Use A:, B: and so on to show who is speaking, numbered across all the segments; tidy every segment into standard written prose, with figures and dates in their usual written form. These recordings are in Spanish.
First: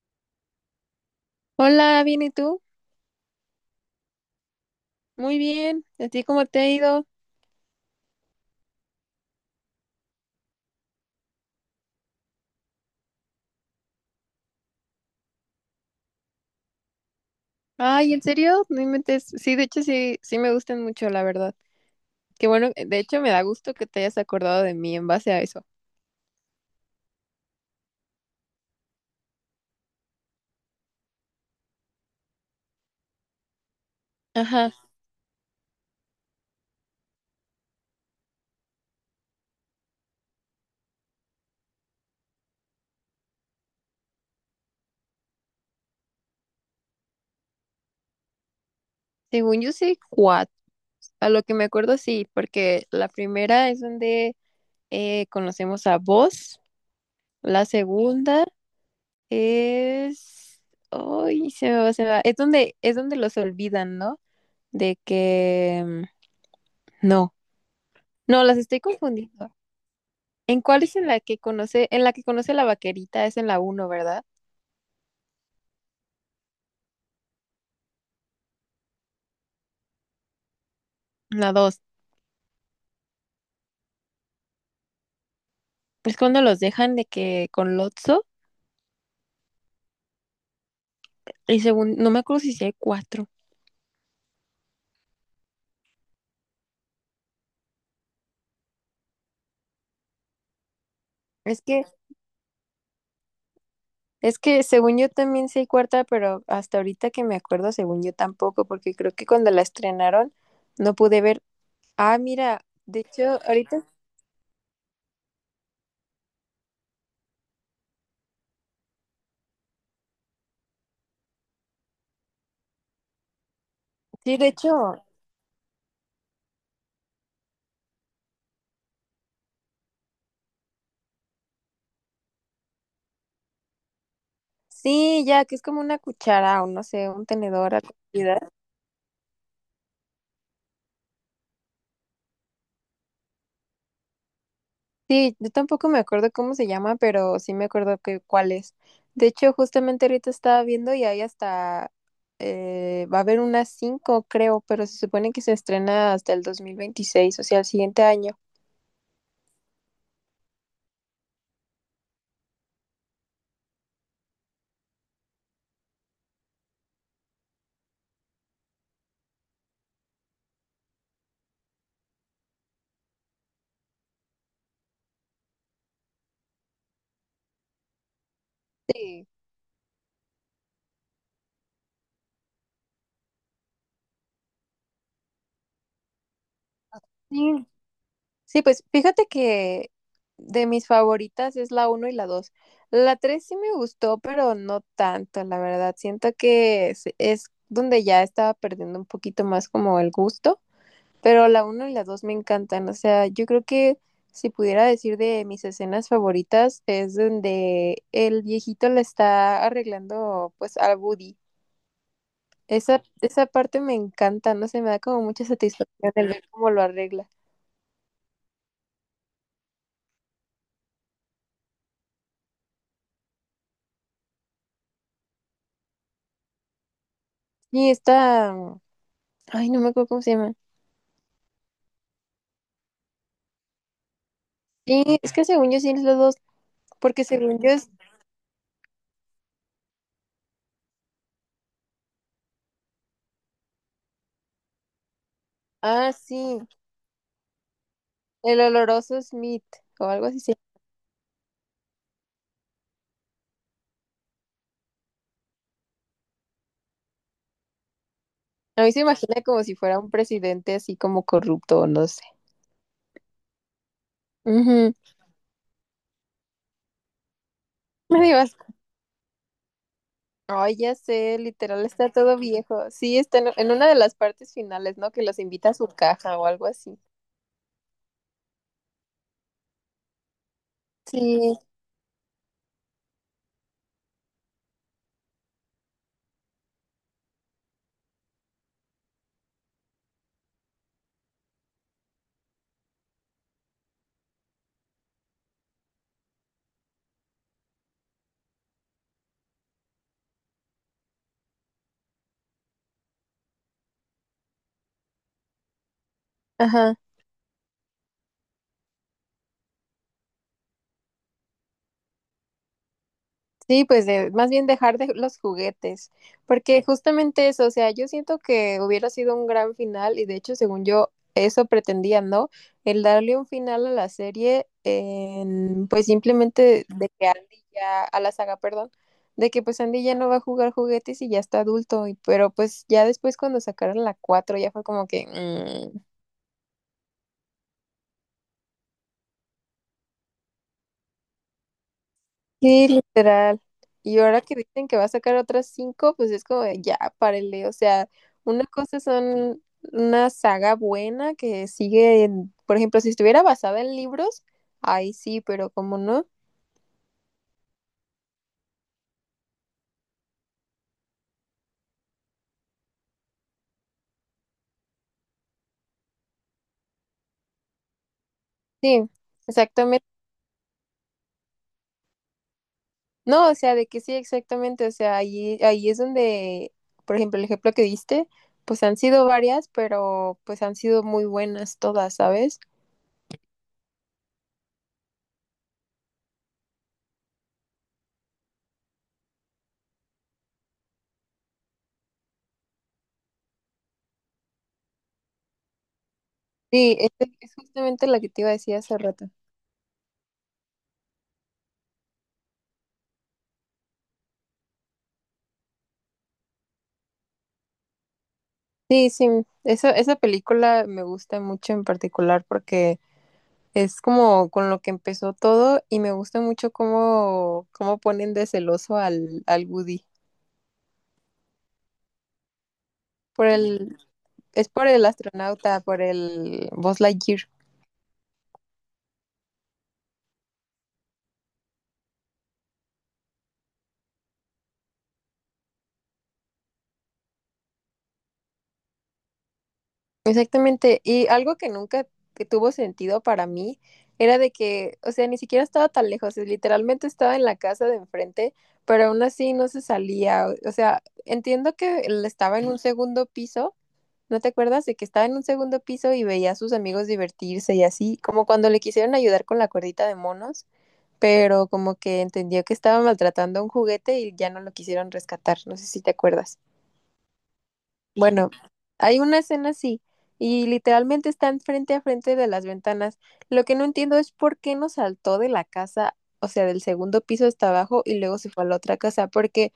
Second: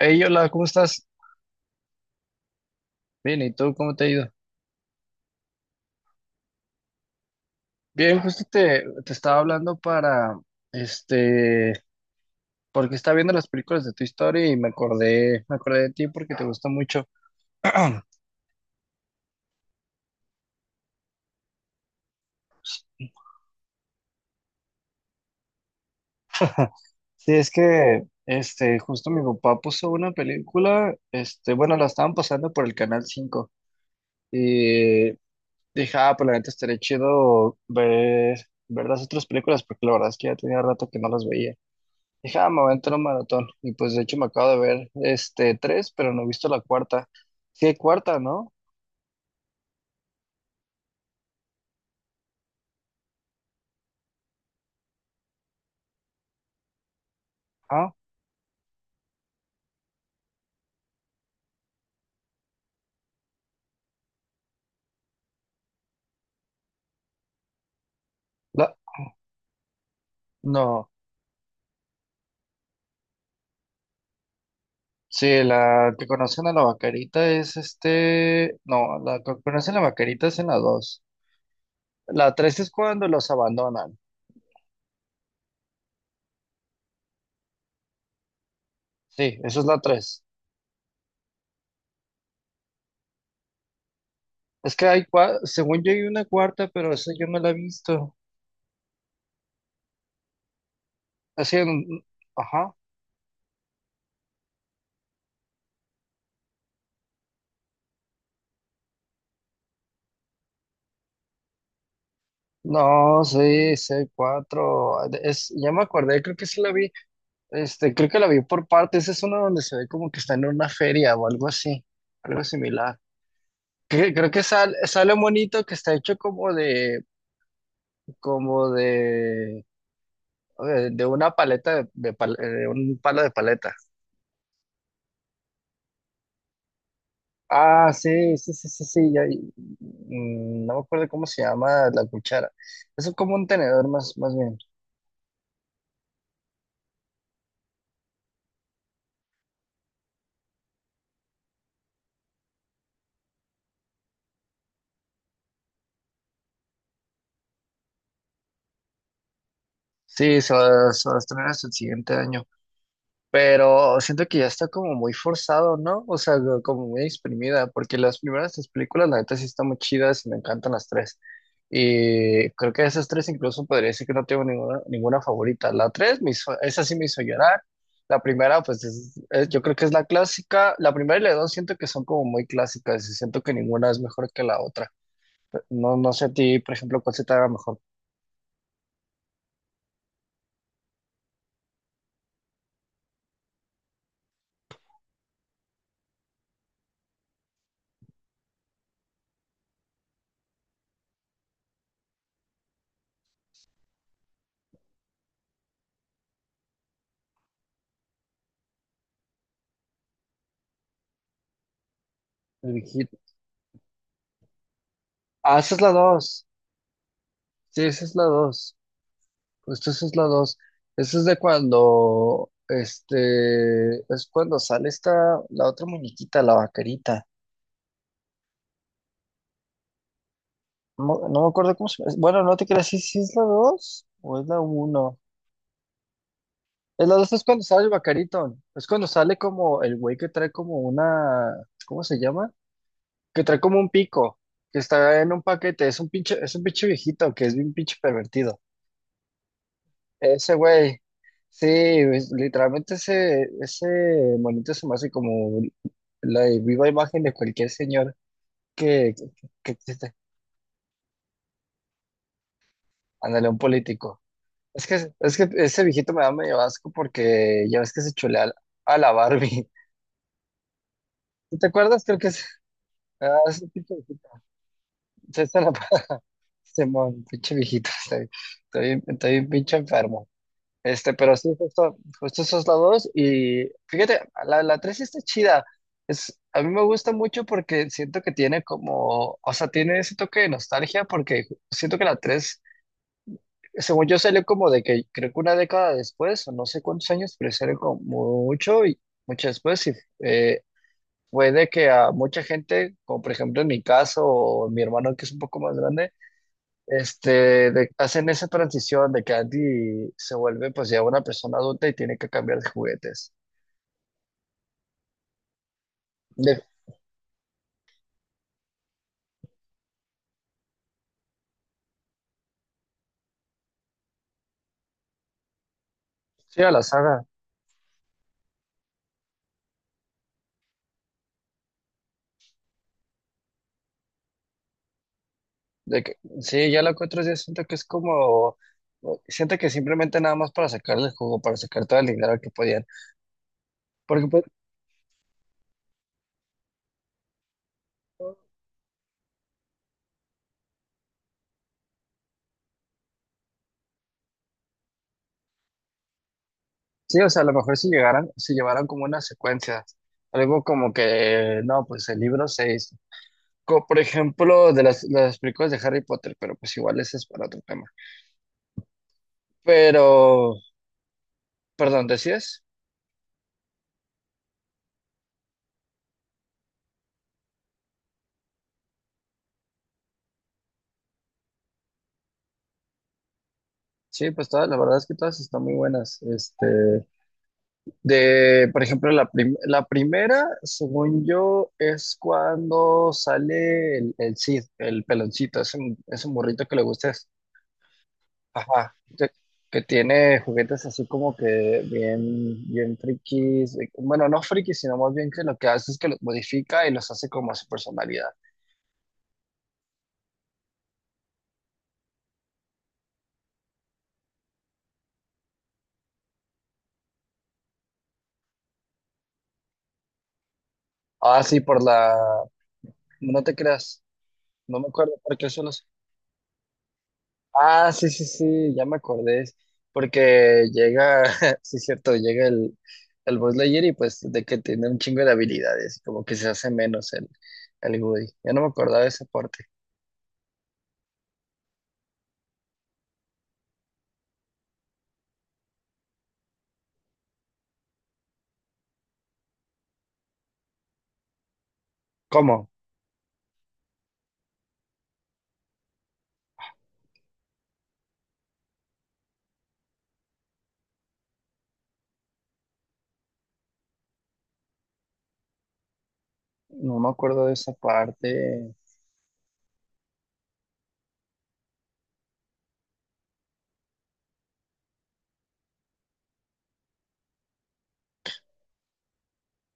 A: Hey, hola, ¿cómo estás?
B: Hola, bien, ¿y tú?
A: Bien, ¿y tú cómo te ha ido?
B: Muy bien. ¿A ti cómo te ha ido?
A: Bien, justo te estaba hablando para, este, porque estaba viendo las películas de tu historia y me acordé de ti porque te gusta mucho.
B: Ay, ¿en serio? No inventes. Sí, de hecho sí, me gustan mucho, la verdad. Qué bueno, de hecho me da gusto que te hayas acordado de mí en base a eso.
A: Sí, es que, justo mi papá puso una película, bueno, la estaban pasando por el Canal cinco
B: Ajá.
A: y dije, ah, pues la neta estaría chido ver las otras películas porque la verdad es que ya tenía rato que no las veía. Dije, ah, me voy a entrar a un maratón. Y pues de hecho me acabo de ver este tres, pero no he visto la cuarta. Sí hay cuarta, ¿no?
B: Según yo sí, cuatro. A lo que me acuerdo sí, porque la primera es donde conocemos a vos. La
A: Ah,
B: segunda es... Ay, se me va, se me va. Es donde los olvidan, ¿no? De que... No, no, las
A: la
B: estoy confundiendo. ¿En cuál
A: no.
B: es en la que conoce, en la que conoce la vaquerita? Es en la uno, ¿verdad?
A: Sí, la que conocen a la vaquerita es este. No, la que conocen a la vaquerita es en la dos.
B: En la dos.
A: La tres es cuando los abandonan.
B: Es cuando los dejan de que con Lotso,
A: Sí, esa es la tres.
B: y según, no me acuerdo si sí hay cuatro.
A: Es que hay según yo hay una cuarta, pero esa yo no la he visto. Así
B: Es que,
A: ajá.
B: es que según yo también sí hay cuarta, pero hasta ahorita que me acuerdo, según yo tampoco, porque creo que cuando la estrenaron no pude ver. Ah, mira, de
A: No,
B: hecho,
A: sí,
B: ahorita,
A: sí hay cuatro. Es, ya me acordé, creo que sí la vi. Creo que la vi por partes. Es una donde se ve como que está en una feria o algo así, algo similar. Creo
B: sí,
A: que
B: de
A: sale,
B: hecho,
A: sale un monito que está hecho como de, como de, de una paleta de, de un palo de paleta.
B: sí, ya, que es como una cuchara o no sé, un tenedor a
A: Ah, sí,
B: comida.
A: sí, sí, sí, sí. No me acuerdo cómo se llama la cuchara. Es como un tenedor más, más bien.
B: Sí, yo tampoco me acuerdo cómo se llama, pero sí me acuerdo que cuál es. De hecho, justamente ahorita estaba viendo y ahí hasta va a haber unas cinco, creo, pero se supone que se estrena hasta el 2026, o sea, el siguiente año.
A: Sí, se va a estrenar hasta el siguiente año. Pero siento que ya está como muy forzado, ¿no? O sea, como muy exprimida, porque las primeras tres películas, la neta, sí están muy chidas y me encantan las tres. Y creo que de esas tres incluso podría decir que no tengo ninguna favorita. La tres, esa sí me hizo llorar. La primera, pues
B: Sí.
A: yo creo que es la clásica. La primera y la dos siento que son como muy clásicas y siento que ninguna es mejor que la otra. No, no sé a ti, por ejemplo, cuál se te haga
B: Sí,
A: mejor.
B: sí, pues fíjate que de mis favoritas es la uno y la 2. La 3 sí me gustó, pero no tanto, la verdad. Siento que es donde ya estaba perdiendo un poquito más como el gusto. Pero la uno y la 2 me encantan. O sea, yo creo que si pudiera decir de mis escenas favoritas es donde el viejito le está arreglando pues a Woody.
A: El
B: Esa,
A: Vigil-
B: esa parte me encanta, no sé, me da como mucha
A: Ah, esa es la
B: satisfacción el
A: dos.
B: ver cómo lo arregla.
A: Sí, esa es la dos. Justo eso es la dos. Eso es de cuando, es cuando sale esta, la otra muñequita, la vaquerita.
B: Y esta, ay, no me acuerdo cómo se llama.
A: No, no me acuerdo cómo se llama. Bueno, no te creas, si es la dos o es la
B: Sí,
A: uno.
B: es que según yo sí es los dos,
A: Es la
B: porque
A: dos es
B: según
A: cuando
B: yo
A: sale el
B: es,
A: vaquerito. Es cuando sale como el güey que trae como una, ¿cómo se llama? Que trae como un pico, que está en un paquete. Es un
B: ah,
A: pinche, es
B: sí,
A: un pinche viejito que es bien pinche pervertido.
B: el oloroso Smith o algo así. Sí.
A: Ese güey, sí, literalmente ese monito se me hace como la viva imagen de cualquier señor
B: A mí se
A: que, que,
B: imagina como
A: que
B: si fuera un
A: existe.
B: presidente así como corrupto, o no sé.
A: Ándale, un político. Es
B: Ujú.
A: que, es que ese viejito me da medio asco porque ya ves que se
B: Me dio.
A: chulea a la Barbie.
B: Ay, ya sé,
A: Sí, ¿te
B: literal
A: acuerdas?
B: está
A: Creo que
B: todo
A: es
B: viejo. Sí, está
A: ese
B: en una
A: pinche
B: de las
A: viejito.
B: partes finales, ¿no? Que los
A: César
B: invita a su
A: Apá-
B: caja o algo así.
A: Simón, pinche viejito. Estoy bien pinche enfermo. Pero sí,
B: Sí,
A: justo esos lados. Y fíjate, la 3 sí está chida. Es, a mí me gusta mucho porque siento que tiene como, o sea, tiene ese toque de nostalgia porque siento que la 3 según yo, salió como de que creo que una década después, o no sé cuántos años, pero salió como mucho y mucho después. Y eh, fue de que a mucha gente, como por ejemplo en mi caso, o mi hermano que es un poco más grande,
B: ajá.
A: hacen esa transición de que Andy se vuelve pues ya una persona adulta y tiene que cambiar de juguetes.
B: Sí, pues de, más bien dejar de los juguetes,
A: De,
B: porque justamente eso, o sea, yo siento que hubiera sido un gran final y de hecho, según yo, eso pretendían, ¿no? El darle un final a la serie, en, pues
A: sí, a la
B: simplemente de
A: saga.
B: que Andy ya, a la saga, perdón, de que pues Andy ya no va a jugar juguetes y ya está adulto, y, pero pues ya después cuando sacaron la 4 ya fue como que... "Mm".
A: De que, sí, ya la cuatro ya siento que es como, siento que simplemente nada más para sacarle el jugo, para sacar todo el dinero que podían.
B: Sí, literal. Y
A: Porque
B: ahora
A: pues,
B: que dicen que va a sacar otras cinco, pues es como de, ya, párele. O sea, una cosa son una saga buena que sigue, en- por ejemplo, si estuviera basada en libros, ahí sí, pero como no.
A: sí, o sea, a lo mejor si llegaran, si llevaran como una secuencia, algo como que, no, pues el libro 6, por ejemplo, de las películas de Harry Potter, pero pues igual ese es para otro tema.
B: Sí, exactamente.
A: Pero, perdón, ¿decías?
B: No, o sea, de que sí, exactamente. O sea, ahí, ahí es donde, por ejemplo, el ejemplo que diste, pues han sido varias, pero pues han sido muy buenas todas, ¿sabes?
A: Sí, pues todas, la verdad es que todas están muy buenas. De, por ejemplo, la primera, según yo, es cuando sale el Cid, el peloncito, es un, burrito que le
B: Sí,
A: gusta,
B: este es justamente la que te iba a decir
A: ajá,
B: hace
A: que,
B: rato.
A: que tiene juguetes así como que bien frikis, bueno, no frikis, sino más bien que lo que hace es que los modifica y los hace como a su personalidad.
B: Sí, sí, esa película me gusta mucho en particular porque es como con lo que empezó todo y me gusta mucho cómo, cómo ponen de celoso al, al Woody.
A: Ah, sí, por la, no
B: Por
A: te
B: el,
A: creas,
B: es
A: no
B: por
A: me
B: el
A: acuerdo por qué eso.
B: astronauta, por el Buzz Lightyear.
A: Ah, sí, sí, sí, ya me acordé. Porque llega, sí es cierto, llega el Buzz Lightyear y pues de que tiene un chingo de habilidades, como que se hace menos el Woody. Ya no me acordaba de esa parte.
B: Exactamente. Y algo que nunca que tuvo sentido para mí era de que, o sea, ni siquiera estaba tan lejos, es- literalmente estaba en la casa de enfrente, pero aún así no se salía. O sea, entiendo que él estaba en
A: ¿Cómo?
B: un segundo piso. ¿No te acuerdas de que estaba en un segundo piso y veía a sus amigos divertirse y así, como cuando le quisieron ayudar con la cuerdita de monos, pero como que entendió que estaba maltratando un juguete y ya no lo quisieron rescatar? No sé si te acuerdas.
A: No me acuerdo de esa
B: Bueno,
A: parte.
B: hay una escena así y literalmente están frente a frente de las ventanas. Lo que no entiendo es por qué no saltó de la casa, o sea, del segundo piso hasta abajo y luego se fue a la otra casa, porque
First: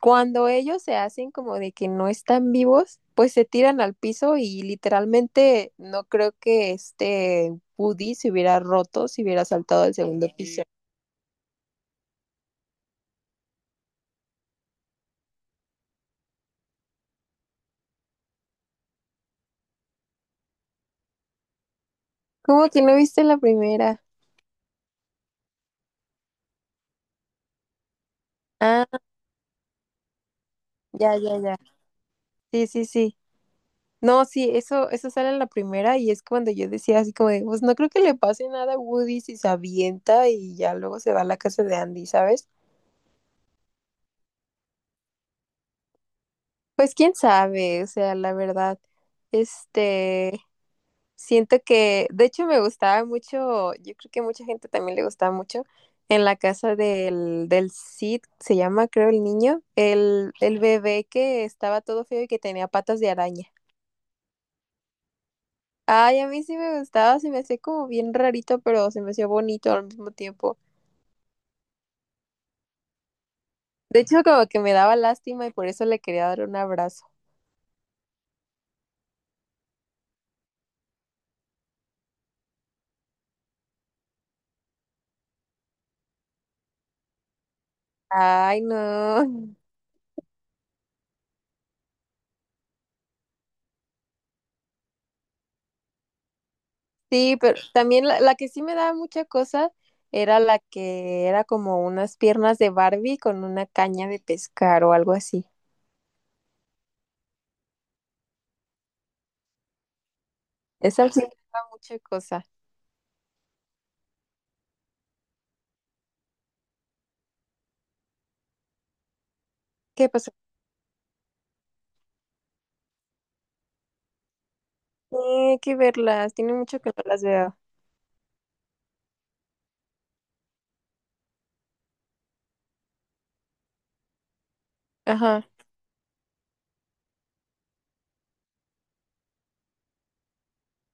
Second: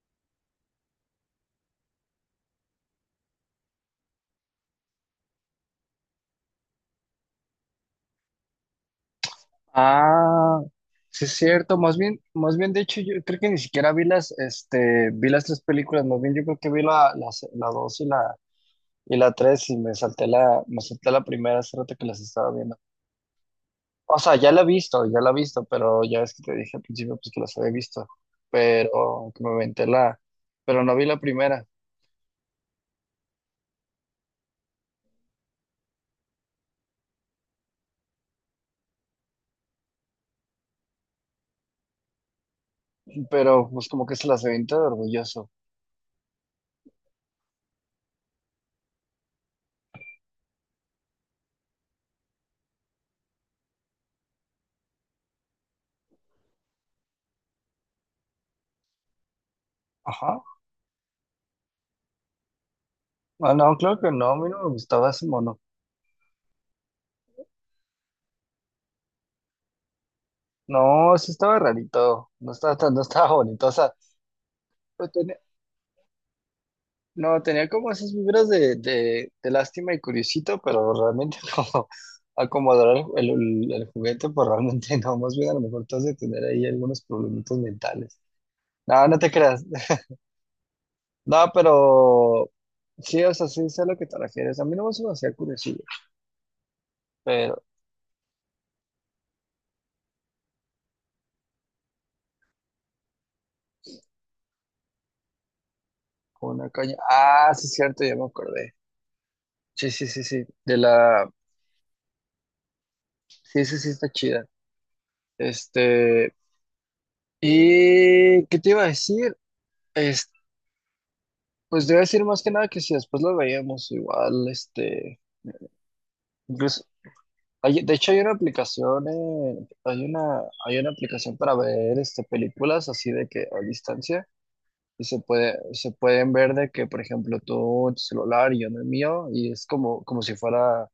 B: cuando ellos se hacen como de que no están vivos, pues se tiran al piso y literalmente no creo que este Woody se hubiera roto si hubiera saltado al segundo
A: Ah,
B: piso.
A: sí es cierto, más bien de hecho yo creo que ni siquiera vi las tres películas, más bien yo creo que vi la dos y y la tres y me salté la primera hace rato que las estaba
B: ¿Cómo
A: viendo.
B: que no viste la primera?
A: O sea, ya la he visto, ya la he visto, pero ya ves que te dije al principio pues que las había visto,
B: Ah,
A: pero que me aventé la, pero no vi
B: ya,
A: la
B: ya, ya.
A: primera,
B: Sí, sí, sí. No, sí, eso sale en la primera y es cuando yo decía así como de, pues no creo que le pase nada a Woody si se avienta y ya luego se va a la casa de Andy, ¿sabes?
A: pero pues como que se las aventé de orgulloso.
B: Pues quién sabe, o sea, la verdad, este, siento que, de hecho, me gustaba mucho, yo creo que a mucha gente también le gustaba mucho, en la casa del, del Cid, se llama, creo, el niño,
A: Ajá.
B: el bebé que estaba todo feo y que tenía patas de araña.
A: Ah, no, claro que no, a mí no me gustaba ese mono.
B: Ay, a mí sí me gustaba, se me hacía como bien rarito, pero se me hacía bonito al mismo tiempo.
A: No, sí estaba rarito, no estaba tan, no estaba bonito, o sea,
B: De hecho, como que me daba
A: pues
B: lástima y por eso le quería dar un abrazo.
A: no, tenía como esas vibras de, de lástima y curiosito, pero realmente como acomodar el juguete, pues realmente no, más bien a lo mejor te has de tener ahí algunos problemitos mentales.
B: Ay,
A: No, no te
B: no.
A: creas. No, pero sí, o sea, sí sé a lo que te refieres. A mí no me hacía curiosillo,
B: Sí, pero
A: pero
B: también la que sí me daba mucha cosa era la que era como unas piernas de Barbie con una caña de pescar o algo así.
A: con una caña. Ah, sí, es cierto, ya me acordé. Sí, sí, sí, sí. De
B: Esa sí
A: la.
B: me daba mucha cosa.
A: Sí, sí, sí, está chida. Este. ¿Y qué te iba a decir?
B: ¿Qué
A: Es-
B: pasó?
A: pues te iba a decir más que nada que si después lo veíamos igual.
B: Tiene que verlas, tiene mucho
A: Incluso.
B: que no las veo.
A: Hay, de hecho, hay una aplicación, hay una aplicación para ver películas así de que a distancia. Y
B: Ajá,
A: se pueden ver de que, por ejemplo, tú en tu celular y yo en el mío, y es como si fuera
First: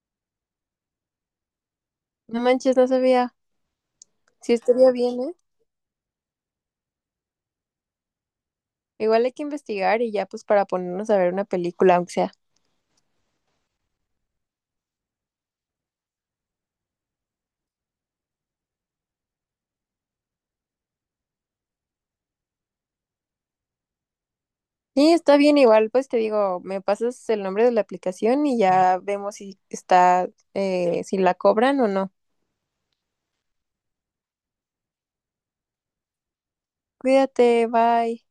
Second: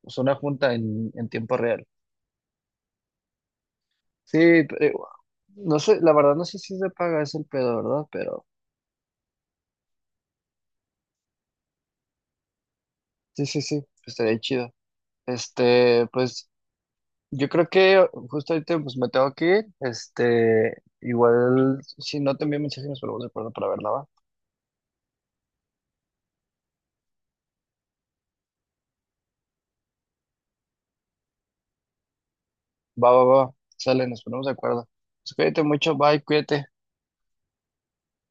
A: pues, una junta en tiempo real.
B: no manches, no sabía.
A: Sí,
B: Sí, estaría
A: pero,
B: bien, ¿eh?
A: no sé, la verdad no sé si se paga, es el pedo, ¿verdad? Pero
B: Igual hay que investigar y ya pues para ponernos a ver una película, aunque sea.
A: sí, sí, sí, estaría chido. Pues yo creo que justo ahorita pues me tengo que ir. Igual, si no te envío mensaje, nos ponemos de acuerdo para verla, ¿va?
B: Sí, está bien, igual pues te digo, me pasas el nombre de la aplicación y ya vemos si está, si la cobran o no.
A: Va, va, va, sale, nos ponemos de acuerdo. Pues cuídate mucho, bye, cuídate.
B: Cuídate, bye.